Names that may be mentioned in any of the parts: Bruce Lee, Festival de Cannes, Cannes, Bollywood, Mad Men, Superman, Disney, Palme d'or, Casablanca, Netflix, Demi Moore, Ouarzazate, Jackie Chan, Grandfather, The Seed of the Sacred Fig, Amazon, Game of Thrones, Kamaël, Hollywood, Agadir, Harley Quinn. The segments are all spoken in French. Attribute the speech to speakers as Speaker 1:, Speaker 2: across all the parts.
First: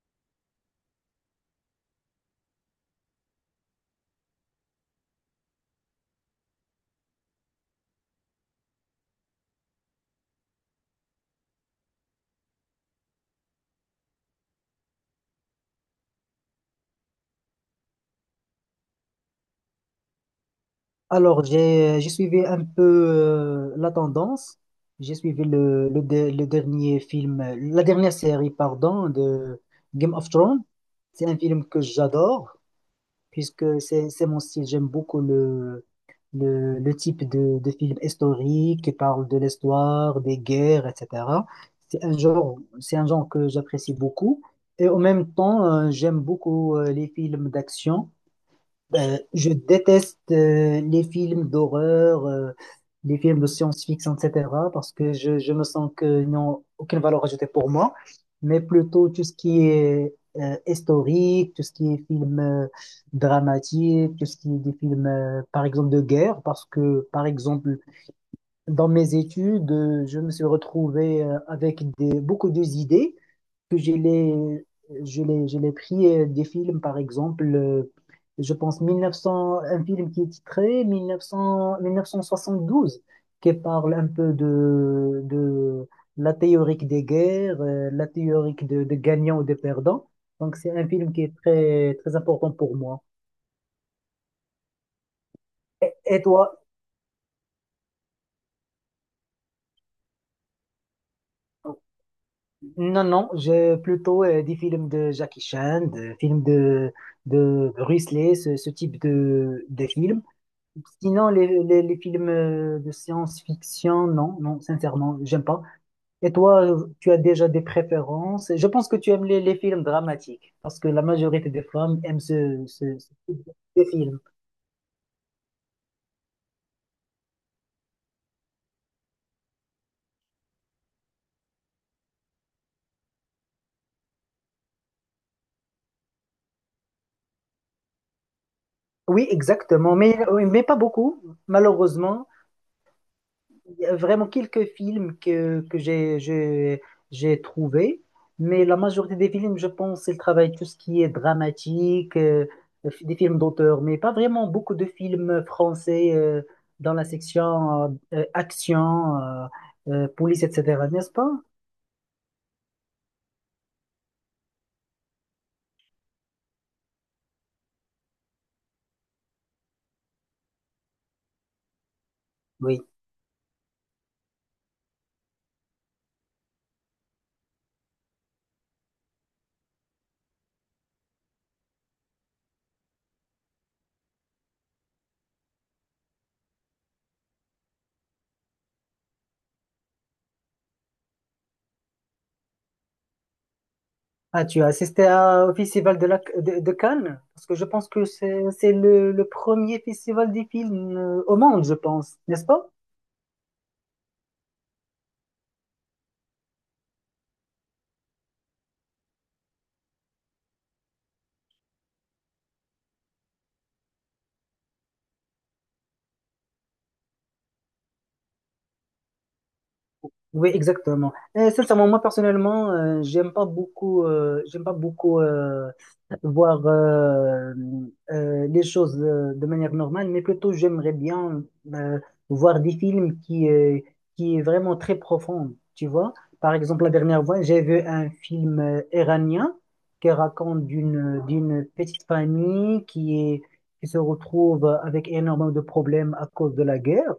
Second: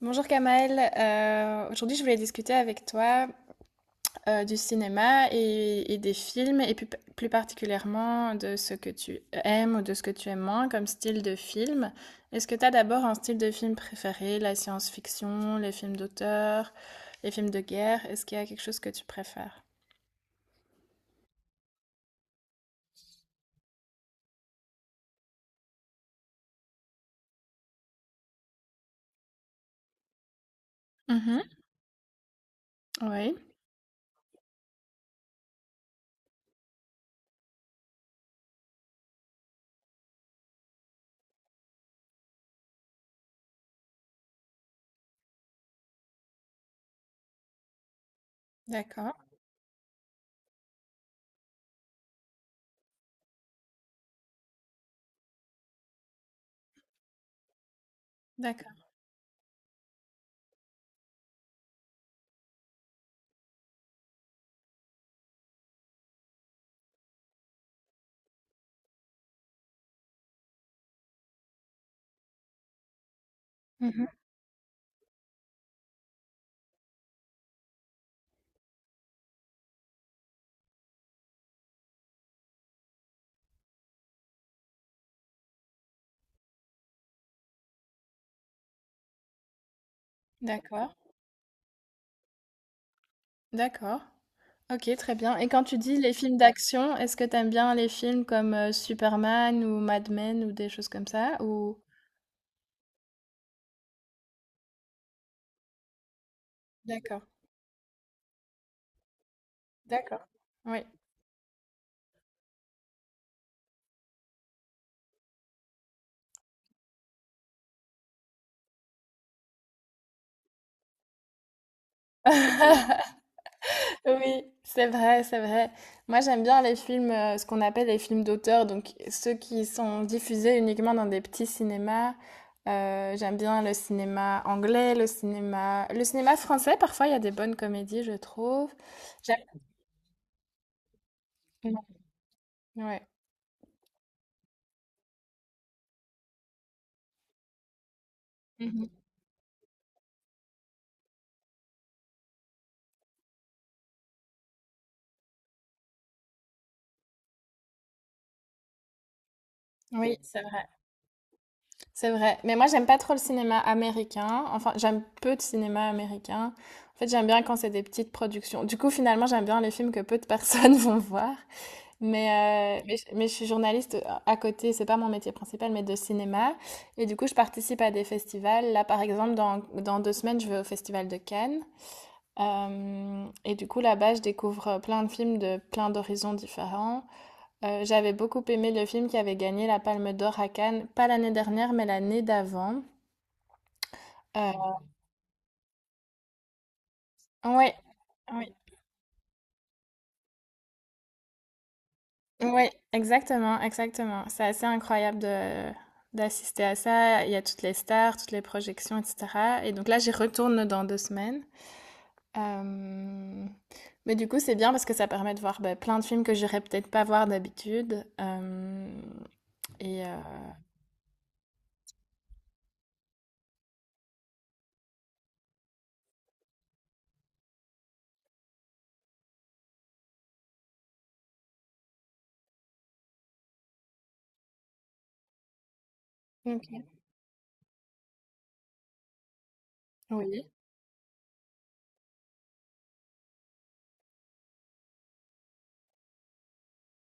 Speaker 1: Bonjour Kamaël. Aujourd'hui je voulais discuter avec toi du cinéma et des films et plus particulièrement de ce que tu aimes ou de ce que tu aimes moins comme style de film. Est-ce que tu as d'abord un style de film préféré, la science-fiction, les films d'auteur, les films de guerre? Est-ce qu'il y a quelque chose que tu préfères?
Speaker 2: Alors, j'ai suivi un peu la tendance. J'ai suivi le dernier film, la dernière série, pardon, de Game of Thrones. C'est un
Speaker 1: Mhm.
Speaker 2: film que j'adore,
Speaker 1: Oui.
Speaker 2: puisque c'est mon style. J'aime beaucoup le type de film historique qui parle de l'histoire, des guerres, etc. C'est un genre que j'apprécie beaucoup. Et en même temps, j'aime beaucoup les films d'action.
Speaker 1: D'accord.
Speaker 2: Ben, je déteste les films d'horreur, les films de science-fiction, etc. parce que je me sens qu'ils n'ont aucune valeur ajoutée pour moi, mais
Speaker 1: D'accord.
Speaker 2: plutôt tout ce qui est historique, tout ce qui est film dramatique, tout ce qui est des films, par exemple, de guerre, parce que, par exemple, dans mes études, je me suis retrouvé avec beaucoup d'idées que je
Speaker 1: Mhm.
Speaker 2: l'ai je l'ai je l'ai pris des films, par exemple, je pense, 1900, un film qui est titré 1972, qui parle un peu de la théorie des guerres, la théorie de gagnants ou de perdants. Donc c'est un
Speaker 1: D'accord.
Speaker 2: film qui est très très important pour moi.
Speaker 1: D'accord. OK, très bien. Et quand tu
Speaker 2: et,
Speaker 1: dis les
Speaker 2: et
Speaker 1: films
Speaker 2: toi?
Speaker 1: d'action, est-ce que t'aimes bien les films comme Superman ou Mad Men ou des choses comme ça ou...
Speaker 2: Non, non, j'ai plutôt des films de Jackie Chan, des films de,
Speaker 1: D'accord,
Speaker 2: de Bruce Lee, ce type de films.
Speaker 1: d'accord. Oui.
Speaker 2: Sinon, les films de science-fiction, non, non, sincèrement, j'aime pas. Et toi, tu as déjà des préférences? Je pense que tu aimes les films dramatiques, parce que la majorité des femmes aiment ce type de film.
Speaker 1: Oui, c'est vrai, c'est vrai. Moi, j'aime bien les films, ce qu'on appelle les films d'auteur, donc ceux qui sont diffusés uniquement dans des petits cinémas. J'aime bien le cinéma anglais, le cinéma français. Parfois, il y a des bonnes comédies, je trouve.
Speaker 2: Oui,
Speaker 1: J'aime-
Speaker 2: exactement, mais, oui, mais pas beaucoup, malheureusement.
Speaker 1: Ouais.
Speaker 2: Il y a vraiment quelques films que j'ai trouvés, mais la
Speaker 1: Mhm.
Speaker 2: majorité des films, je pense, ils travaillent tout ce qui est dramatique, des films d'auteur, mais pas vraiment beaucoup de films français dans la section action,
Speaker 1: Oui, c'est
Speaker 2: police,
Speaker 1: vrai.
Speaker 2: etc., n'est-ce pas?
Speaker 1: C'est vrai. Mais moi, j'aime pas trop le cinéma américain. Enfin, j'aime peu de cinéma américain. En fait, j'aime bien quand c'est des petites productions. Du coup, finalement, j'aime bien les films que peu de personnes vont voir. Mais,
Speaker 2: Oui.
Speaker 1: euh, mais, je mais je suis journaliste à côté, c'est pas mon métier principal, mais de cinéma. Et du coup, je participe à des festivals. Là, par exemple, dans 2 semaines, je vais au Festival de Cannes. Et du coup, là-bas, je découvre, plein de films de plein d'horizons différents. J'avais beaucoup aimé le film qui avait gagné la Palme d'or à Cannes, pas l'année dernière, mais l'année d'avant.
Speaker 2: Ah, tu as
Speaker 1: Heu,
Speaker 2: assisté au festival de Cannes? Parce que je
Speaker 1: ouais,
Speaker 2: pense que c'est
Speaker 1: oui,
Speaker 2: c'est le premier festival des films au monde, je pense, n'est-ce
Speaker 1: ouais,
Speaker 2: pas?
Speaker 1: exactement, exactement. C'est assez incroyable de d'assister à ça. Il y a toutes les stars, toutes les projections, et cetera. Et donc là, j'y retourne dans 2 semaines. Hem, mais du coup, c'est bien parce que ça permet de voir, bah, plein de films que j'irais peut-être pas voir d'habitude. Hem, et
Speaker 2: Oui, exactement. Et sincèrement, moi personnellement, j'aime pas beaucoup, voir les choses de manière normale, mais plutôt j'aimerais bien euh, voir des films qui est vraiment très profond, tu vois. Par
Speaker 1: OK.
Speaker 2: exemple, la dernière fois, j'ai vu un film iranien qui
Speaker 1: Oui,
Speaker 2: raconte d'une petite famille qui se retrouve avec énormément de problèmes à cause de la guerre,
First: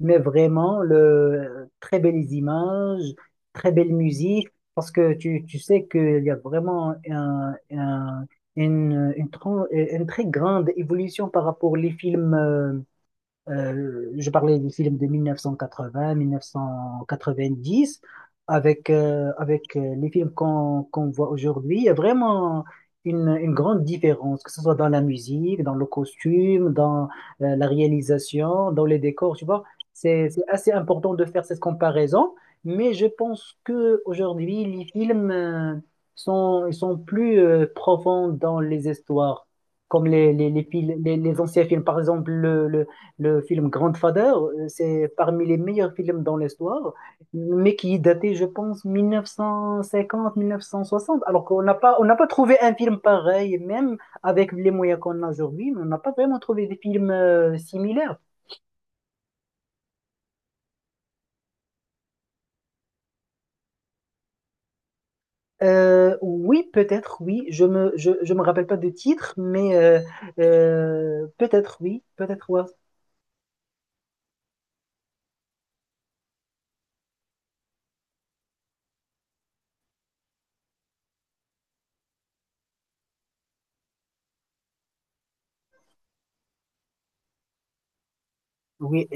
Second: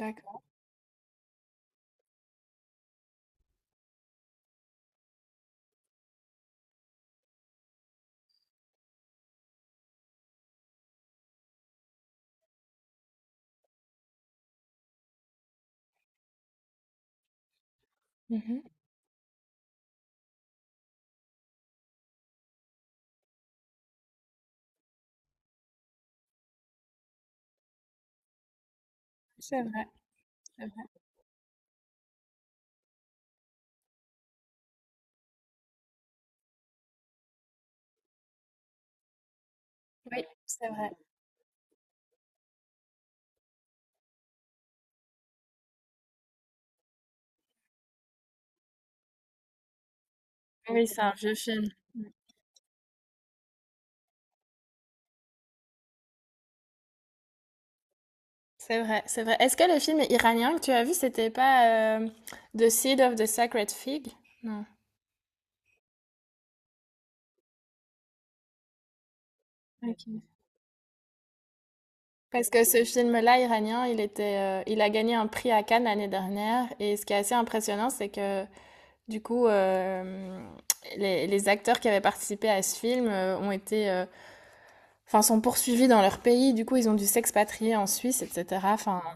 Speaker 2: mais vraiment le très belles images, très belle musique. Parce que tu sais qu'il y a vraiment un, une, tran- une très grande évolution par rapport aux films, je parlais des films de 1980, 1990,
Speaker 1: Mmh.
Speaker 2: avec les films qu'on voit aujourd'hui. Il y a vraiment une grande différence, que ce soit dans la musique, dans le costume, dans la réalisation, dans les décors, tu
Speaker 1: C'est
Speaker 2: vois.
Speaker 1: vrai,
Speaker 2: C'est
Speaker 1: c'est
Speaker 2: assez
Speaker 1: vrai.
Speaker 2: important de faire cette comparaison, mais je pense que aujourd'hui les films ils sont plus profonds dans les histoires, comme
Speaker 1: Oui,
Speaker 2: les, les, les,
Speaker 1: c'est vrai.
Speaker 2: fil- les, les anciens films. Par exemple, le film Grandfather, c'est parmi les meilleurs films dans l'histoire, mais qui est daté, je pense,
Speaker 1: Oui, c'est un
Speaker 2: 1950-1960.
Speaker 1: vieux
Speaker 2: Alors qu'on
Speaker 1: film.
Speaker 2: n'a pas, on n'a pas trouvé un film pareil, même avec les moyens qu'on a aujourd'hui, mais on n'a pas vraiment trouvé des films similaires.
Speaker 1: C'est vrai, c'est vrai. Est-ce que le film iranien que tu as vu, c'était pas, The Seed of the Sacred Fig? Non.
Speaker 2: Oui, peut-être, oui. Je me rappelle pas de titre, mais
Speaker 1: OK.
Speaker 2: peut-être, oui,
Speaker 1: Parce
Speaker 2: peut-être, ouais.
Speaker 1: que ce film-là iranien, il était, il a gagné un prix à Cannes l'année dernière et ce qui est assez impressionnant, c'est que du coup, les acteurs qui avaient participé à ce film, ont été, enfin sont poursuivis dans leur pays. Du coup, ils ont dû s'expatrier en Suisse et cetera. Enfin,
Speaker 2: Oui.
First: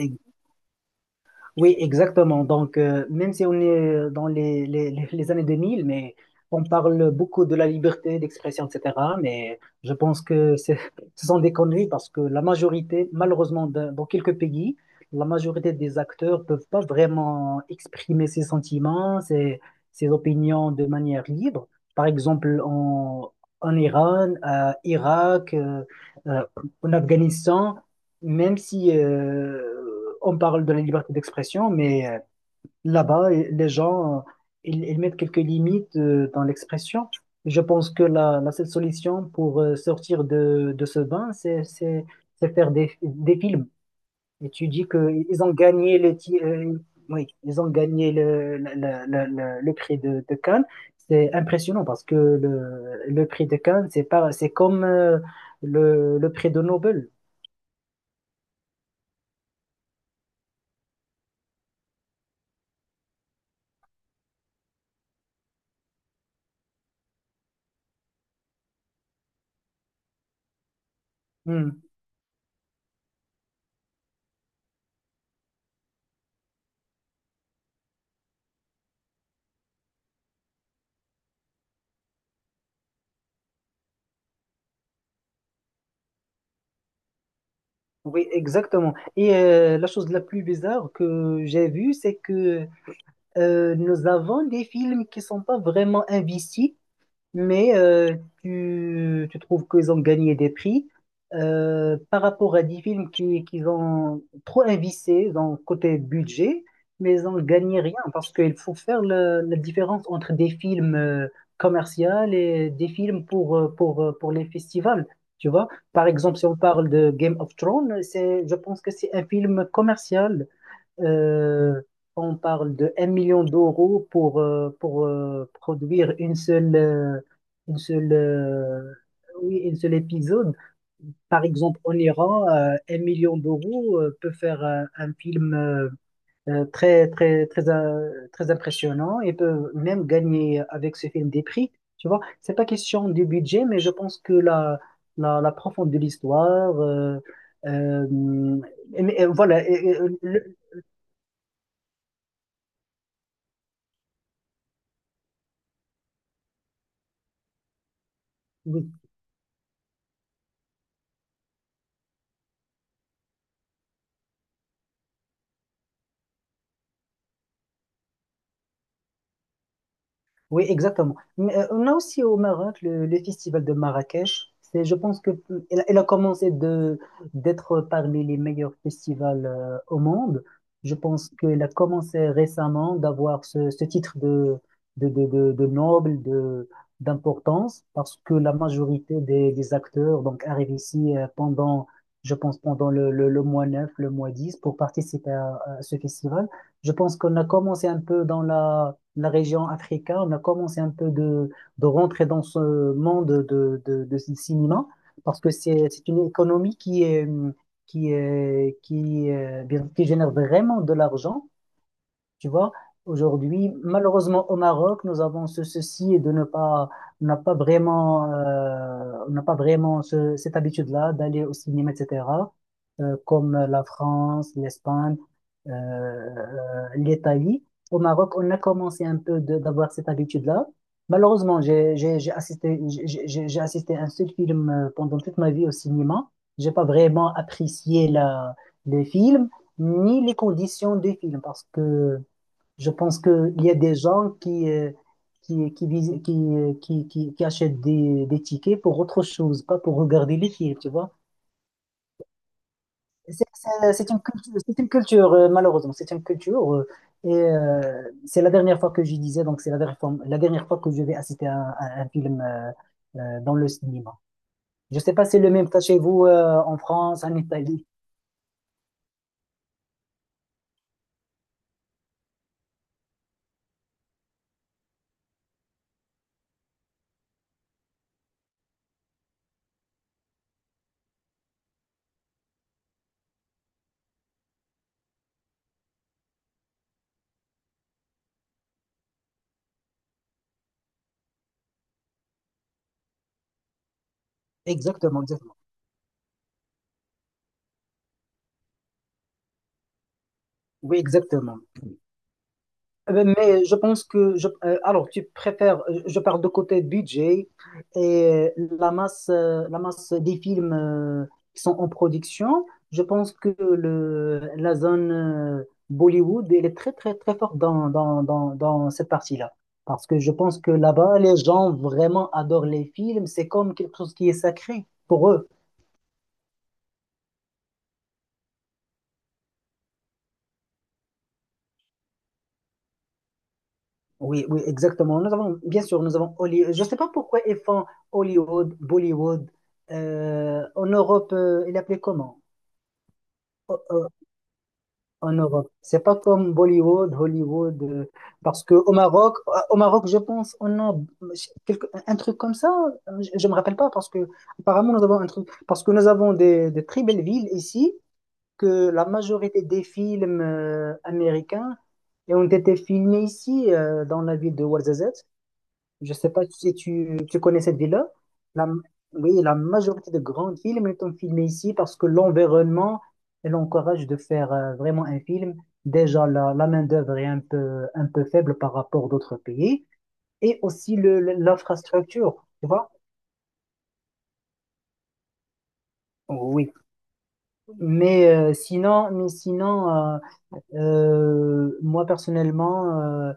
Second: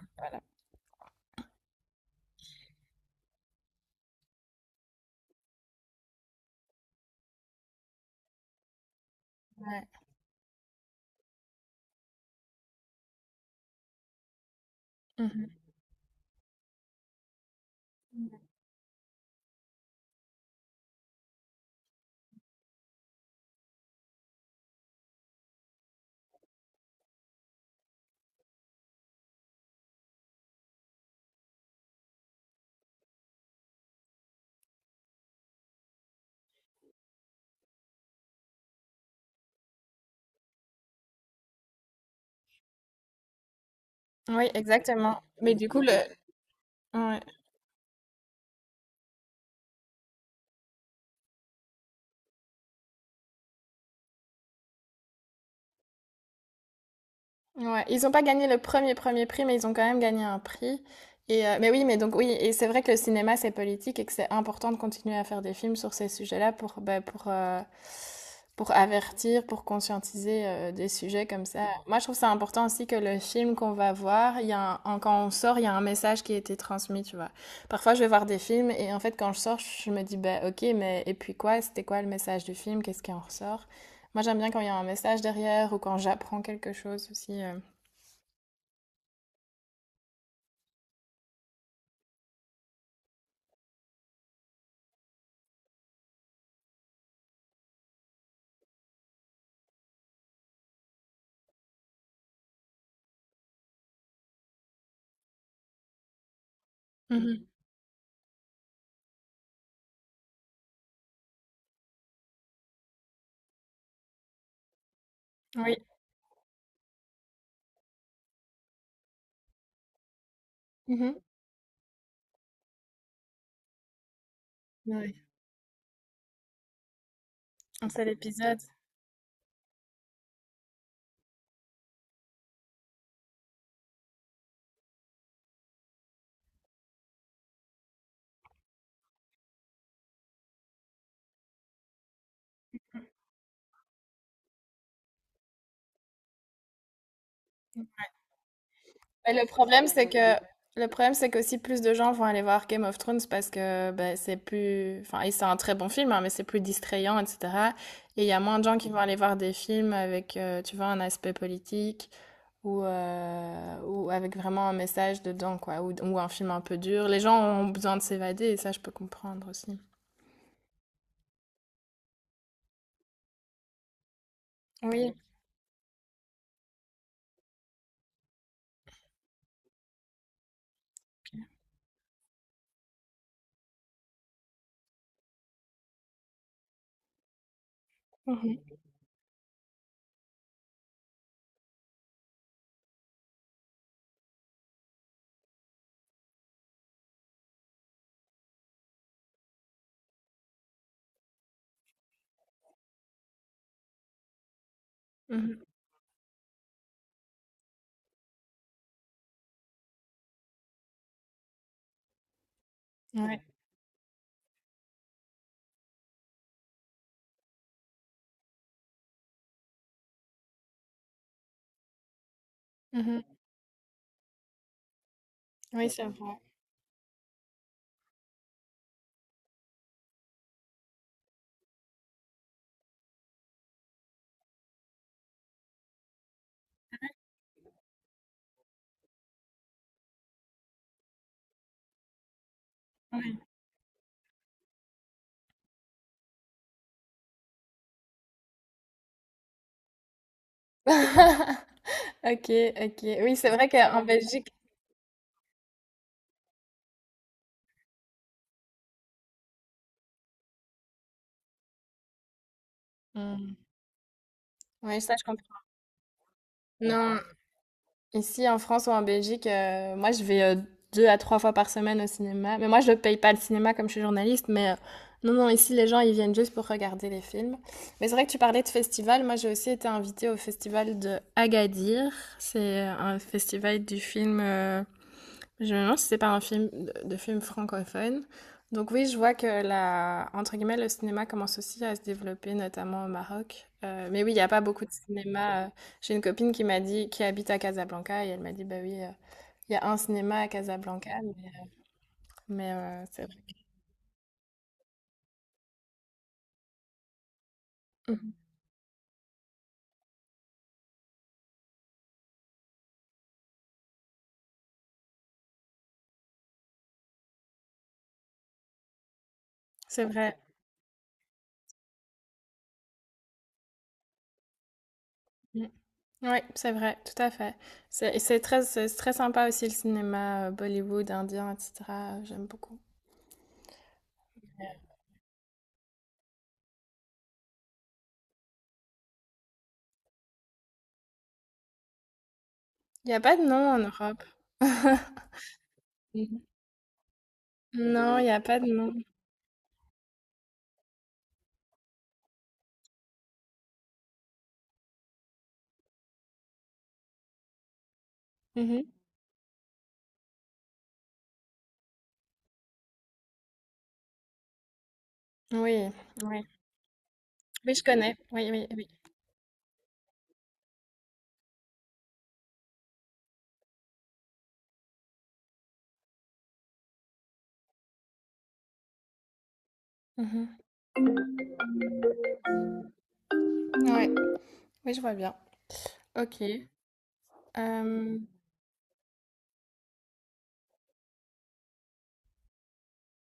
Speaker 2: Oui, exactement. Donc, même si on est dans les années 2000, mais on parle beaucoup de la liberté d'expression, etc. Mais
Speaker 1: ouais.
Speaker 2: je pense ce sont des conneries parce que la majorité, malheureusement, dans quelques pays, la
Speaker 1: Mmh.
Speaker 2: majorité des acteurs peuvent pas vraiment exprimer ses sentiments, ses opinions de manière libre. Par exemple, en Iran, à Irak, euh, en Afghanistan, même si on parle de la liberté d'expression, mais là-bas, les gens, ils mettent quelques limites dans l'expression. Je pense que la seule solution pour sortir de ce bain, c'est faire des films.
Speaker 1: Oui,
Speaker 2: Et tu dis
Speaker 1: exactement.
Speaker 2: qu'ils ont
Speaker 1: Mais du coup, le...
Speaker 2: gagné
Speaker 1: Ouais.
Speaker 2: oui, ils ont gagné le prix de Cannes. C'est impressionnant parce que le prix de Cannes, c'est pas, c'est comme le prix de Nobel.
Speaker 1: Ouais. Ils n'ont pas gagné le premier premier prix, mais ils ont quand même gagné un prix. Mais oui, mais donc oui, et c'est vrai que le cinéma, c'est politique et que c'est important de continuer à faire des films sur ces sujets-là pour, bah, pour avertir, pour conscientiser des sujets comme ça.
Speaker 2: Hmm.
Speaker 1: Moi, je trouve ça important aussi que le film qu'on va voir, il y a quand on sort, il y a un message qui a été transmis, tu vois. Parfois, je vais voir des films et en fait, quand je sors, je me dis, bah, ok, mais et puis quoi? C'était quoi le message du film? Qu'est-ce qui en ressort? Moi, j'aime bien quand il y a un message derrière ou quand j'apprends quelque chose aussi.
Speaker 2: Oui, exactement. Et la chose la plus bizarre que j'ai vue, c'est que nous avons des films qui sont pas vraiment investis, mais tu trouves qu'ils ont gagné des prix par rapport à des films qu'ils ont trop investi dans le côté budget, mais ils ont
Speaker 1: Mhm.
Speaker 2: gagné rien parce qu'il faut faire la différence entre des films commerciaux et des films pour les festivals. Tu vois,
Speaker 1: Oui.
Speaker 2: par exemple, si on parle de Game of Thrones, je pense que c'est un film commercial.
Speaker 1: Mhm.
Speaker 2: Euh, on parle de 1 million d'euros pour
Speaker 1: Oui.
Speaker 2: produire une
Speaker 1: Un seul
Speaker 2: seule,
Speaker 1: épisode.
Speaker 2: euh, oui, une seule épisode. Par exemple, en Iran, 1 million d'euros peut faire un film très, très, très, très impressionnant et peut même gagner avec ce film des prix. Tu vois, c'est pas question du budget, mais je pense que la profondeur de l'histoire, euh, et
Speaker 1: Mais
Speaker 2: voilà, le-
Speaker 1: le problème, c'est qu'aussi plus de gens vont aller voir Game of Thrones parce que ben, c'est plus, enfin, et c'est un très bon film, hein, mais c'est plus distrayant, etc. Et il y a moins de gens qui vont aller voir des films avec, tu vois, un aspect politique ou avec vraiment un message dedans, quoi, ou un film un peu dur. Les gens ont besoin de s'évader et ça, je peux comprendre aussi.
Speaker 2: Oui, exactement. Mais on a aussi au Maroc le festival de Marrakech. Je
Speaker 1: Oui.
Speaker 2: pense que elle a commencé de d'être parmi les meilleurs festivals au monde. Je pense qu'elle a commencé récemment d'avoir ce titre de noble, d'importance, parce que la
Speaker 1: Mhm.
Speaker 2: majorité des acteurs, donc, arrivent ici pendant, je pense, pendant le mois 9, le mois dix, pour participer à ce festival. Je pense qu'on a commencé un peu dans la région africaine. On a commencé un peu de rentrer dans ce monde de ce cinéma, parce que
Speaker 1: Mhm.
Speaker 2: c'est une économie qui est, qui est, qui, bien- qui génère vraiment de l'argent, tu vois.
Speaker 1: Ouais.
Speaker 2: Aujourd'hui, malheureusement au Maroc, nous avons ce souci de ne pas, on n'a pas vraiment, cette habitude-là d'aller au cinéma, etc.
Speaker 1: Mhm.
Speaker 2: Comme la France, l'Espagne,
Speaker 1: Oui, c'est vrai.
Speaker 2: l'Italie. Au Maroc, on a commencé un peu d'avoir cette habitude-là. Malheureusement, j'ai assisté à un seul film pendant toute ma vie au cinéma. J'ai pas vraiment apprécié les films ni les conditions des films, parce que je pense qu'il y a des gens qui achètent des tickets pour autre chose, pas pour regarder les films, tu vois.
Speaker 1: Ok, ok. Oui,
Speaker 2: C'est
Speaker 1: c'est vrai
Speaker 2: c'est-
Speaker 1: qu'en
Speaker 2: c'est une
Speaker 1: Belgique.
Speaker 2: culture, malheureusement, c'est une culture. Et c'est la dernière fois que je disais, donc c'est la dernière fois, que je vais assister à un film dans
Speaker 1: Hmm.
Speaker 2: le cinéma. Je
Speaker 1: Oui,
Speaker 2: ne sais
Speaker 1: ça, je
Speaker 2: pas si c'est
Speaker 1: comprends.
Speaker 2: le même cas chez vous, en
Speaker 1: Non,
Speaker 2: France, en Italie.
Speaker 1: ici en France ou en Belgique, moi, je vais 2 à 3 fois par semaine au cinéma. Mais moi, je ne paye pas le cinéma comme je suis journaliste. Mais non, non, ici, les gens, ils viennent juste pour regarder les films. Mais c'est vrai que tu parlais de festival. Moi, j'ai aussi été invitée au festival de Agadir. C'est un festival du film. Je me demande si c'est pas un film de film francophone. Donc oui, je vois que la, entre guillemets, le cinéma commence aussi à se développer, notamment au Maroc. Mais oui, il n'y a pas beaucoup de
Speaker 2: Exactement, exactement.
Speaker 1: cinéma. J'ai une copine qui m'a dit, qui habite à Casablanca, et elle m'a dit, bah oui, il y a un cinéma à
Speaker 2: Oui,
Speaker 1: Casablanca, mais,
Speaker 2: exactement.
Speaker 1: mais, euh, c'est vrai.
Speaker 2: Mais je pense que alors tu préfères, je parle de côté budget
Speaker 1: Mhm.
Speaker 2: et la masse des films qui sont en production. Je pense que la zone Bollywood, elle est très très très forte dans cette partie-là.
Speaker 1: C'est
Speaker 2: Parce que je
Speaker 1: vrai.
Speaker 2: pense que là-bas, les gens vraiment adorent les films. C'est comme quelque chose qui est sacré pour eux.
Speaker 1: Oui, c'est vrai, tout à fait. C'est très sympa aussi le cinéma Bollywood, indien, etc. J'aime beaucoup.
Speaker 2: Oui, oui, exactement. Nous avons, bien sûr, nous avons Hollywood. Je ne sais pas pourquoi ils font Hollywood, Bollywood. En Europe, il appelait comment?
Speaker 1: Il n'y a pas de nom en
Speaker 2: O- o-
Speaker 1: Europe.
Speaker 2: En Europe. C'est pas comme Bollywood, Hollywood.
Speaker 1: Non, il n'y a pas
Speaker 2: Parce
Speaker 1: de
Speaker 2: que
Speaker 1: nom.
Speaker 2: au Maroc, je pense, on a un truc comme ça. Je me rappelle pas parce que apparemment nous avons un truc. Parce que nous avons des très belles villes ici,
Speaker 1: Mhm.
Speaker 2: que la majorité des films américains ont été filmés ici, dans la ville de Ouarzazate.
Speaker 1: Oui,
Speaker 2: Je sais pas
Speaker 1: oui.
Speaker 2: si tu connais
Speaker 1: Oui,
Speaker 2: cette
Speaker 1: je
Speaker 2: ville-là.
Speaker 1: connais. Oui, oui,
Speaker 2: La-
Speaker 1: oui.
Speaker 2: oui, la majorité de grandes films sont filmés ici parce que l'environnement elle encourage de faire vraiment un film. Déjà, la main-d'œuvre est un peu faible par rapport à d'autres pays,
Speaker 1: Mhm.
Speaker 2: et aussi l'infrastructure, tu vois?
Speaker 1: Ouais. Oui, je vois bien. Ok.
Speaker 2: Oui,
Speaker 1: Euh,
Speaker 2: mais sinon moi personnellement, euh,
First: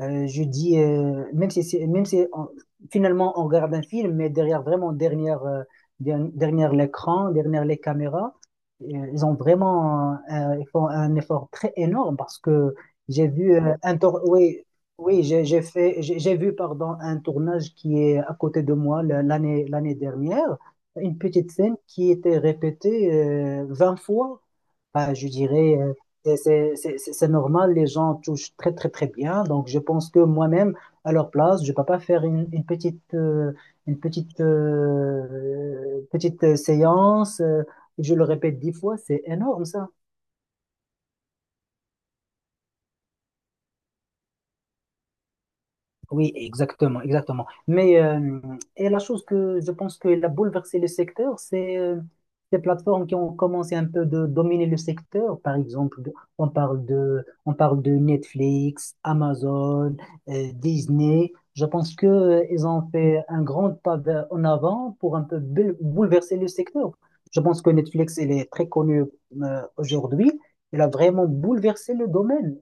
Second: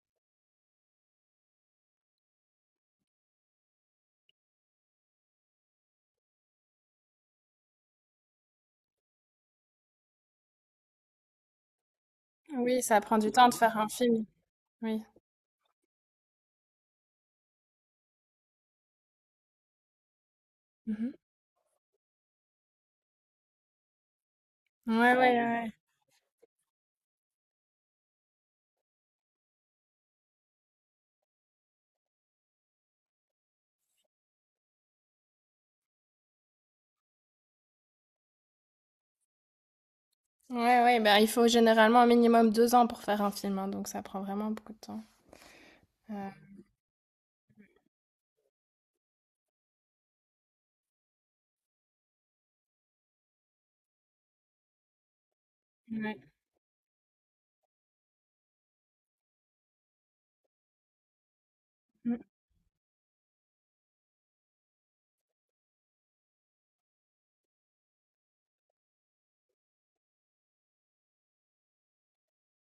Speaker 2: Euh, je dis, même si, c'est- même si on- finalement on regarde un film, mais derrière vraiment, derrière, derrière l'écran, derrière les caméras, ils ont vraiment, ils font un effort très énorme, parce que
Speaker 1: oui, ça prend
Speaker 2: j'ai
Speaker 1: du temps de
Speaker 2: vu
Speaker 1: faire un film.
Speaker 2: oui,
Speaker 1: Oui.
Speaker 2: oui, j'ai fait, j'ai vu, pardon, un tournage qui est à côté de moi l'année dernière,
Speaker 1: Mhm.
Speaker 2: une petite scène qui était répétée 20 fois.
Speaker 1: Ouais,
Speaker 2: Enfin,
Speaker 1: ouais,
Speaker 2: je
Speaker 1: ouais.
Speaker 2: dirais c'est normal, les gens touchent très très très bien. Donc je pense que moi-même, à leur place, je ne peux pas faire petite séance. Je le répète 10 fois, c'est énorme ça.
Speaker 1: Ouais, ouais, ben, il faut généralement un minimum 2 ans pour faire un film, hein, donc ça prend vraiment beaucoup de temps. Euh,
Speaker 2: Oui, exactement, exactement. Et la chose que je pense qu'elle a bouleversé le secteur, c'est ces plateformes qui ont commencé un peu de dominer le secteur. Par exemple,
Speaker 1: ouais.
Speaker 2: on parle de Netflix, Amazon, Disney. Je pense que
Speaker 1: Mm.
Speaker 2: ils ont fait un grand pas en avant pour un peu bouleverser le secteur. Je pense que Netflix, il est très connu aujourd'hui. Il a vraiment bouleversé le domaine.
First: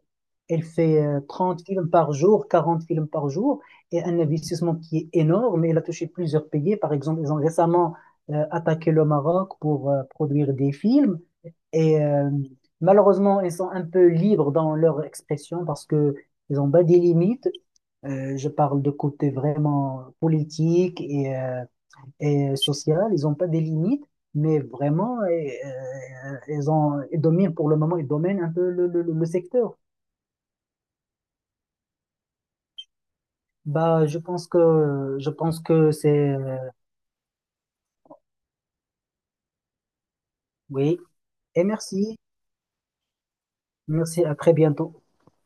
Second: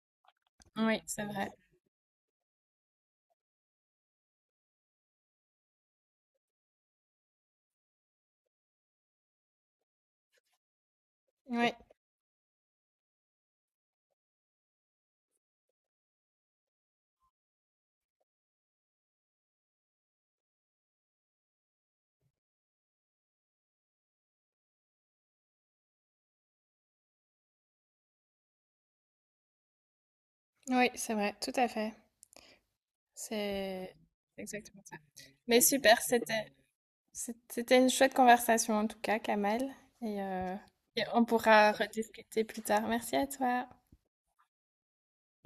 Speaker 2: Elle
Speaker 1: Oui,
Speaker 2: fait
Speaker 1: c'est vrai.
Speaker 2: 30 films par jour, 40 films par jour, et un investissement qui est énorme. Elle a touché plusieurs pays. Par exemple, ils ont récemment attaqué le Maroc pour produire des films.
Speaker 1: Oui,
Speaker 2: Et malheureusement, ils sont un peu libres dans leur expression parce que ils ont pas des limites. Je parle de côté vraiment politique et social. Ils ont pas des limites, mais vraiment, ils dominent pour le moment, ils dominent un peu le secteur.
Speaker 1: oui, c'est vrai, tout à fait. C'est
Speaker 2: Bah,
Speaker 1: c'est exactement ça.
Speaker 2: je pense
Speaker 1: Mais
Speaker 2: que
Speaker 1: super,
Speaker 2: c'est
Speaker 1: c'était. C'était une chouette conversation en tout cas, Kamal. Et, euh,
Speaker 2: oui.
Speaker 1: et on
Speaker 2: Et
Speaker 1: pourra
Speaker 2: merci.
Speaker 1: rediscuter plus tard. Merci à toi.
Speaker 2: Merci, à très bientôt.